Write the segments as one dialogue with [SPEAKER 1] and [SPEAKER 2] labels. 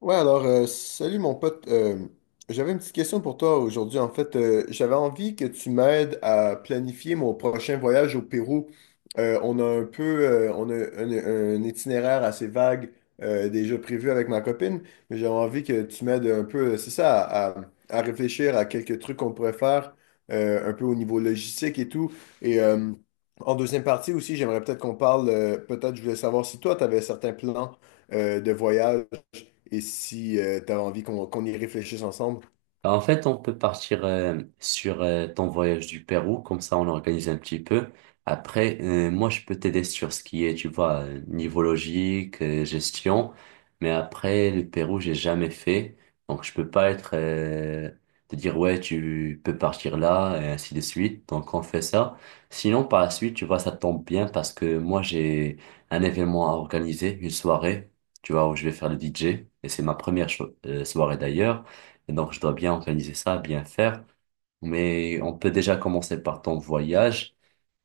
[SPEAKER 1] Ouais, alors, salut mon pote. J'avais une petite question pour toi aujourd'hui. En fait, j'avais envie que tu m'aides à planifier mon prochain voyage au Pérou. Euh, on a un peu, on a un itinéraire assez vague déjà prévu avec ma copine, mais j'avais envie que tu m'aides un peu, c'est ça, à réfléchir à quelques trucs qu'on pourrait faire un peu au niveau logistique et tout. Et en deuxième partie aussi, j'aimerais peut-être qu'on parle, peut-être je voulais savoir si toi, tu avais certains plans de voyage et si tu as envie qu'on y réfléchisse ensemble.
[SPEAKER 2] Bah, en fait, on peut partir sur ton voyage du Pérou, comme ça on organise un petit peu. Après, moi je peux t'aider sur ce qui est, tu vois, niveau logique, gestion. Mais après, le Pérou, j'ai jamais fait. Donc je peux pas être te dire ouais, tu peux partir là et ainsi de suite. Donc on fait ça. Sinon, par la suite, tu vois, ça tombe bien parce que moi j'ai un événement à organiser, une soirée, tu vois, où je vais faire le DJ. Et c'est ma première soirée d'ailleurs. Et donc, je dois bien organiser ça, bien faire. Mais on peut déjà commencer par ton voyage.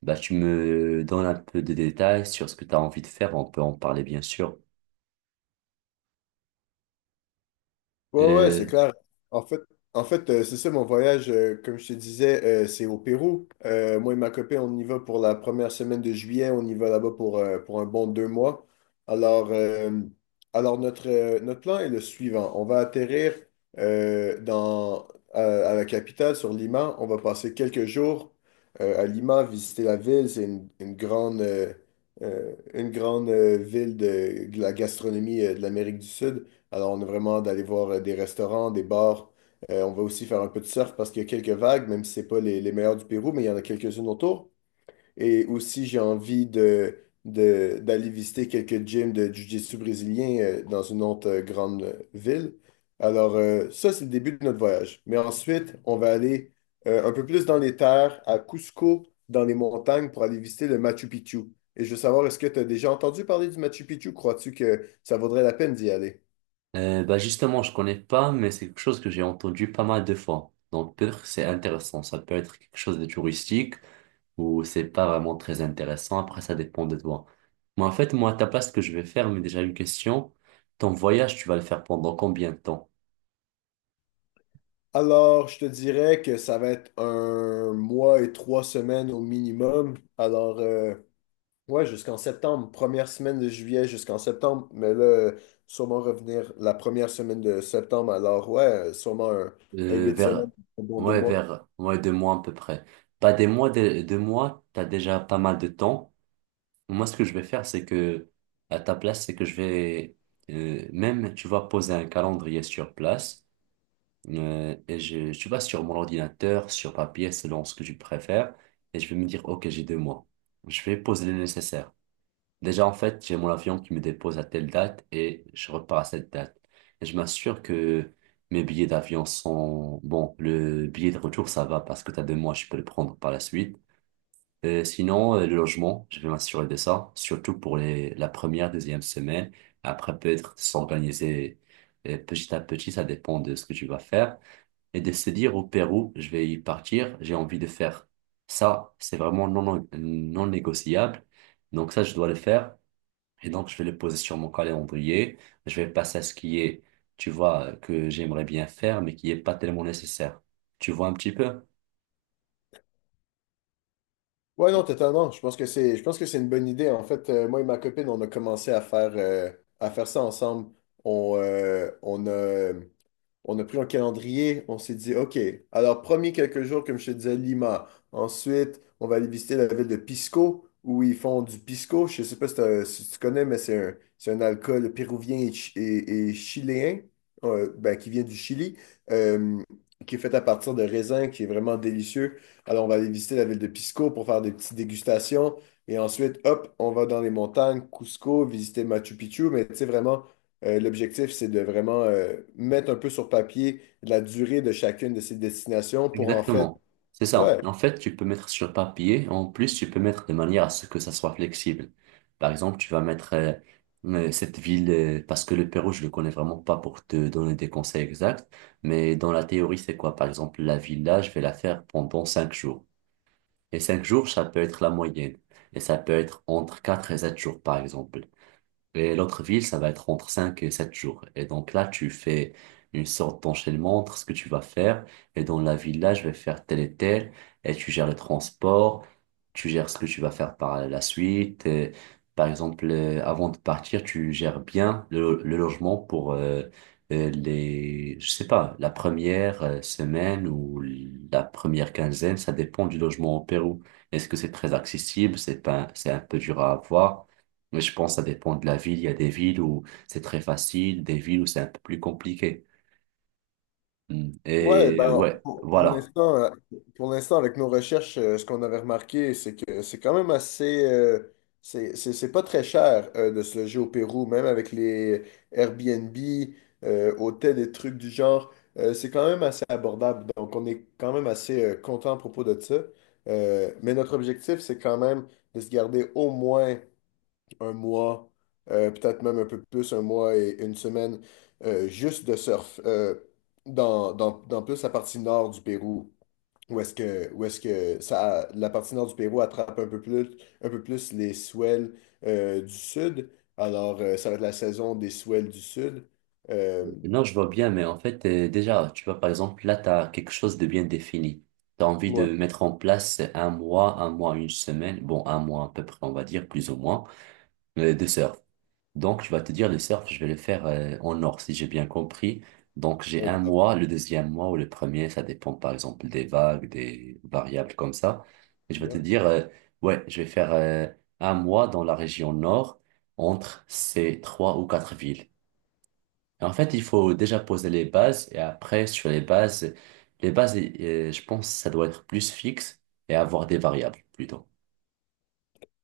[SPEAKER 2] Bah, tu me donnes un peu de détails sur ce que tu as envie de faire. On peut en parler, bien sûr.
[SPEAKER 1] Ouais, ouais, c'est
[SPEAKER 2] Euh,
[SPEAKER 1] clair. En fait, en fait C'est ça mon voyage, comme je te disais, c'est au Pérou. Moi et ma copine, on y va pour la première semaine de juillet. On y va là-bas pour un bon deux mois. Alors, euh, alors notre, notre plan est le suivant. On va atterrir euh, dans, à la capitale, sur Lima. On va passer quelques jours à Lima, visiter la ville. C'est une grande, une grande ville de la gastronomie de l'Amérique du Sud. Alors, on a vraiment d'aller voir des restaurants, des bars. On va aussi faire un peu de surf parce qu'il y a quelques vagues, même si c'est pas les meilleures du Pérou, mais il y en a quelques-unes autour. Et aussi, j'ai envie d'aller visiter quelques gyms de jiu-jitsu brésilien dans une autre grande ville. Alors, ça, c'est le début de notre voyage. Mais ensuite, on va aller un peu plus dans les terres, à Cusco, dans les montagnes, pour aller visiter le Machu Picchu. Et je veux savoir, est-ce que tu as déjà entendu parler du Machu Picchu? Crois-tu que ça vaudrait la peine d'y aller?
[SPEAKER 2] bah justement, je connais pas, mais c'est quelque chose que j'ai entendu pas mal de fois. Donc peut-être que c'est intéressant. Ça peut être quelque chose de touristique ou c'est pas vraiment très intéressant. Après, ça dépend de toi. Mais en fait, moi, à ta place, ce que je vais faire, mais déjà une question. Ton voyage, tu vas le faire pendant combien de temps?
[SPEAKER 1] Alors, je te dirais que ça va être un mois et trois semaines au minimum. Alors, ouais, jusqu'en septembre, première semaine de juillet jusqu'en septembre, mais là, sûrement revenir la première semaine de septembre. Alors, ouais, sûrement un
[SPEAKER 2] Euh,
[SPEAKER 1] huit
[SPEAKER 2] vers,
[SPEAKER 1] semaines, un bon deux
[SPEAKER 2] ouais,
[SPEAKER 1] mois.
[SPEAKER 2] ouais, 2 mois à peu près. Pas des mois, deux mois, t'as déjà pas mal de temps. Moi, ce que je vais faire, c'est que, à ta place, c'est que je vais, même, tu vas poser un calendrier sur place, et je, tu vas sur mon ordinateur, sur papier, selon ce que tu préfères, et je vais me dire, OK, j'ai 2 mois. Je vais poser le nécessaire. Déjà, en fait, j'ai mon avion qui me dépose à telle date et je repars à cette date. Et je m'assure que mes billets d'avion sont... Bon, le billet de retour, ça va parce que t'as 2 mois, je peux le prendre par la suite. Sinon, le logement, je vais m'assurer de ça, surtout pour les... la première, deuxième semaine. Après, peut-être s'organiser petit à petit, ça dépend de ce que tu vas faire. Et de se dire, au Pérou, je vais y partir, j'ai envie de faire ça. C'est vraiment non, non non négociable. Donc ça, je dois le faire. Et donc, je vais le poser sur mon calendrier. Je vais passer à ce qui est, tu vois, que j'aimerais bien faire, mais qui est pas tellement nécessaire. Tu vois un petit peu?
[SPEAKER 1] Ouais, non, totalement. Je pense que c'est, je pense que c'est une bonne idée. En fait, moi et ma copine, on a commencé à faire ça ensemble. On, euh, on a, on a pris un calendrier. On s'est dit, OK, alors, premier quelques jours, comme je te disais, Lima. Ensuite, on va aller visiter la ville de Pisco, où ils font du pisco. Je sais pas si, t'as- si tu connais, mais c'est un alcool péruvien et chiléen, ben, qui vient du Chili, euh, qui est fait à partir de raisins, qui est vraiment délicieux. Alors, on va aller visiter la ville de Pisco pour faire des petites dégustations. Et ensuite, hop, on va dans les montagnes, Cusco, visiter Machu Picchu. Mais tu sais, vraiment, l'objectif, c'est de vraiment mettre un peu sur papier la durée de chacune de ces destinations pour en fait,
[SPEAKER 2] Exactement. C'est ça.
[SPEAKER 1] ouais.
[SPEAKER 2] En fait, tu peux mettre sur papier. En plus, tu peux mettre de manière à ce que ça soit flexible. Par exemple, tu vas mettre cette ville, parce que le Pérou, je le connais vraiment pas pour te donner des conseils exacts. Mais dans la théorie, c'est quoi? Par exemple, la ville là, je vais la faire pendant 5 jours. Et 5 jours, ça peut être la moyenne. Et ça peut être entre 4 et 7 jours, par exemple. Et l'autre ville, ça va être entre 5 et 7 jours. Et donc là, tu fais une sorte d'enchaînement entre ce que tu vas faire. Et dans la ville, là, je vais faire tel et tel. Et tu gères le transport. Tu gères ce que tu vas faire par la suite. Et par exemple, avant de partir, tu gères bien le logement pour les, je sais pas, la première semaine ou la première quinzaine. Ça dépend du logement au Pérou. Est-ce que c'est très accessible? C'est pas, c'est un peu dur à avoir. Mais je pense que ça dépend de la ville. Il y a des villes où c'est très facile, des villes où c'est un peu plus compliqué. Mm.
[SPEAKER 1] Ouais,
[SPEAKER 2] Et
[SPEAKER 1] ben,
[SPEAKER 2] ouais, voilà.
[SPEAKER 1] pour l'instant, avec nos recherches, ce qu'on avait remarqué, c'est que c'est quand même assez. C'est pas très cher de se loger au Pérou, même avec les Airbnb, hôtels et trucs du genre. C'est quand même assez abordable. Donc, on est quand même assez content à propos de ça. Mais notre objectif, c'est quand même de se garder au moins un mois, peut-être même un peu plus, un mois et une semaine, juste de surf, dans plus la partie nord du Pérou, où où est-ce que ça, la partie nord du Pérou attrape un peu plus les swells du sud. Alors, ça va être la saison des swells du sud. Euh,
[SPEAKER 2] Non, je vois bien, mais en fait, déjà, tu vois, par exemple, là, tu as quelque chose de bien défini. Tu as envie
[SPEAKER 1] ouais,
[SPEAKER 2] de mettre en place un mois, une semaine, bon, un mois à peu près, on va dire, plus ou moins, de surf. Donc, je vais te dire, le surf, je vais le faire en nord, si j'ai bien compris. Donc, j'ai un
[SPEAKER 1] exact.
[SPEAKER 2] mois, le deuxième mois ou le premier, ça dépend par exemple des vagues, des variables comme ça. Et je vais te dire, ouais, je vais faire un mois dans la région nord, entre ces trois ou quatre villes. Et en fait, il faut déjà poser les bases et après, sur les bases, je pense, ça doit être plus fixe et avoir des variables plutôt.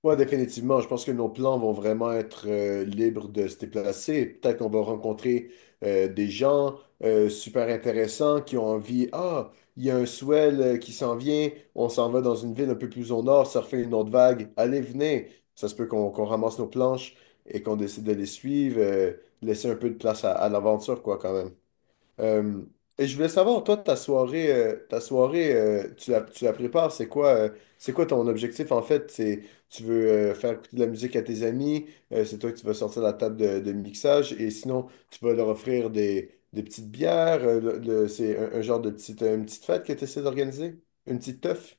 [SPEAKER 1] Ouais, définitivement. Je pense que nos plans vont vraiment être libres de se déplacer. Peut-être qu'on va rencontrer des gens super intéressants qui ont envie. Ah, il y a un swell qui s'en vient. On s'en va dans une ville un peu plus au nord, surfer une autre vague. Allez, venez. Ça se peut qu'on ramasse nos planches et qu'on décide de les suivre. Laisser un peu de place à l'aventure, quoi, quand même. Euh, et je voulais savoir, toi, ta soirée, tu la prépares, c'est quoi ton objectif en fait? C'est, tu veux faire écouter de la musique à tes amis, c'est toi qui vas sortir la table de mixage, et sinon, tu vas leur offrir des petites bières, c'est un genre de petite, une petite fête que tu essaies d'organiser? Une petite teuf?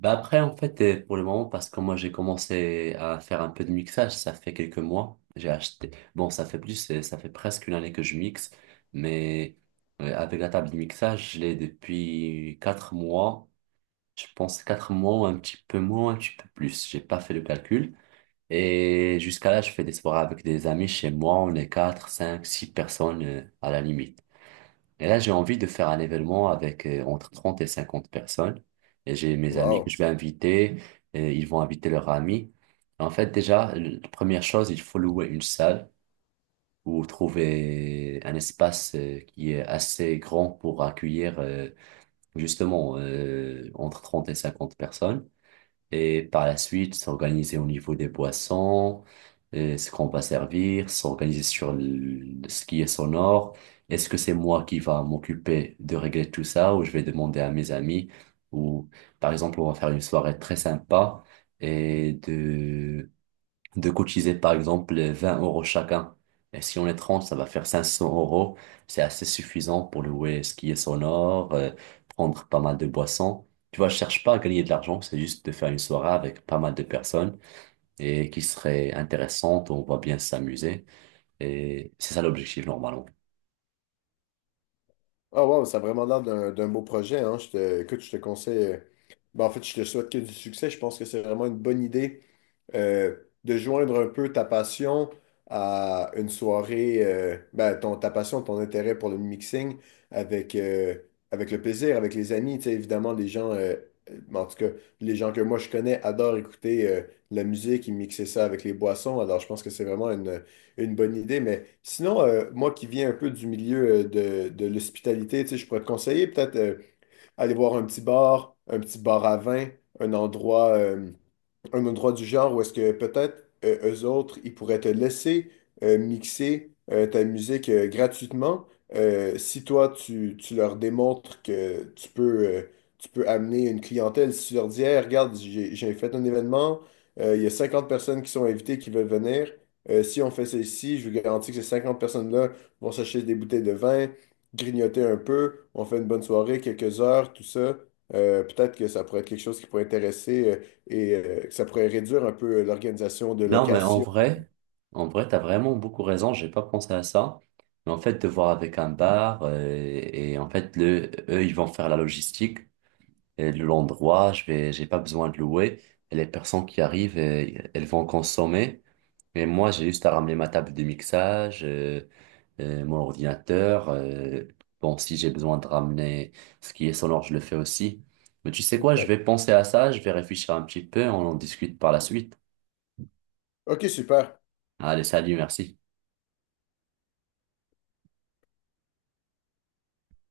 [SPEAKER 2] Bah après, en fait, pour le moment, parce que moi, j'ai commencé à faire un peu de mixage, ça fait quelques mois. J'ai acheté. Bon, ça fait plus, ça fait presque une année que je mixe, mais avec la table de mixage, je l'ai depuis 4 mois. Je pense 4 mois, ou un petit peu moins, un petit peu plus. J'ai pas fait le calcul. Et jusqu'à là, je fais des soirées avec des amis chez moi. On est quatre, cinq, six personnes à la limite. Et là, j'ai envie de faire un événement avec entre 30 et 50 personnes. Et j'ai mes amis que
[SPEAKER 1] Wow!
[SPEAKER 2] je vais inviter, et ils vont inviter leurs amis. En fait, déjà, la première chose, il faut louer une salle ou trouver un espace qui est assez grand pour accueillir justement entre 30 et 50 personnes. Et par la suite, s'organiser au niveau des boissons, ce qu'on va servir, s'organiser sur le- ce qui est sonore. Est-ce que c'est moi qui va m'occuper de régler tout ça ou je vais demander à mes amis ou par exemple, on va faire une soirée très sympa et de cotiser par exemple 20 € chacun. Et si on est 30 ça va faire 500 euros. C'est assez suffisant pour louer ce qui est sonore, prendre pas mal de boissons. Tu vois, je cherche pas à gagner de l'argent, c'est juste de faire une soirée avec pas mal de personnes et qui serait intéressante, où on va bien s'amuser. Et c'est ça l'objectif normalement.
[SPEAKER 1] Ah wow, ça a vraiment l'air d'un beau projet, hein. Je te, écoute, je te conseille. Ben, en fait, je te souhaite que du succès. Je pense que c'est vraiment une bonne idée euh, de joindre un peu ta passion à une soirée, ben, ta passion, ton intérêt pour le mixing avec, avec le plaisir, avec les amis. Tu sais, évidemment, les gens, en tout cas, les gens que moi je connais adorent écouter la musique et mixer ça avec les boissons. Alors, je pense que c'est vraiment une bonne idée, mais sinon, moi qui viens un peu du milieu de l'hospitalité, tu sais, je pourrais te conseiller peut-être aller voir un petit bar à vin, un endroit, euh, un endroit du genre où est-ce que peut-être eux autres, ils pourraient te laisser mixer ta musique gratuitement si toi, tu leur démontres que tu peux amener une clientèle. Si tu leur dis, Hey, regarde, j'ai fait un événement, il y a 50 personnes qui sont invitées qui veulent venir. Si on fait ceci, je vous garantis que ces 50 personnes-là vont s'acheter des bouteilles de vin, grignoter un peu, on fait une bonne soirée, quelques heures, tout ça. Peut-être que ça pourrait être quelque chose qui pourrait intéresser. Et ça pourrait réduire un peu l'organisation de
[SPEAKER 2] Non, mais
[SPEAKER 1] location.
[SPEAKER 2] en vrai, t'as vraiment beaucoup raison, j'ai pas pensé à ça. Mais en fait, de voir avec un bar, et en fait, le, eux, ils vont faire la logistique. Et le- l'endroit, je vais, j'ai pas besoin de louer. Et les personnes qui arrivent, elles vont consommer. Et moi, j'ai juste à ramener ma table de mixage, mon ordinateur. Bon, si j'ai besoin de ramener ce qui est sonore, je le fais aussi. Mais tu sais quoi, je
[SPEAKER 1] Exact.
[SPEAKER 2] vais penser à ça, je vais réfléchir un petit peu, on en discute par la suite.
[SPEAKER 1] OK, super.
[SPEAKER 2] Allez, salut, merci.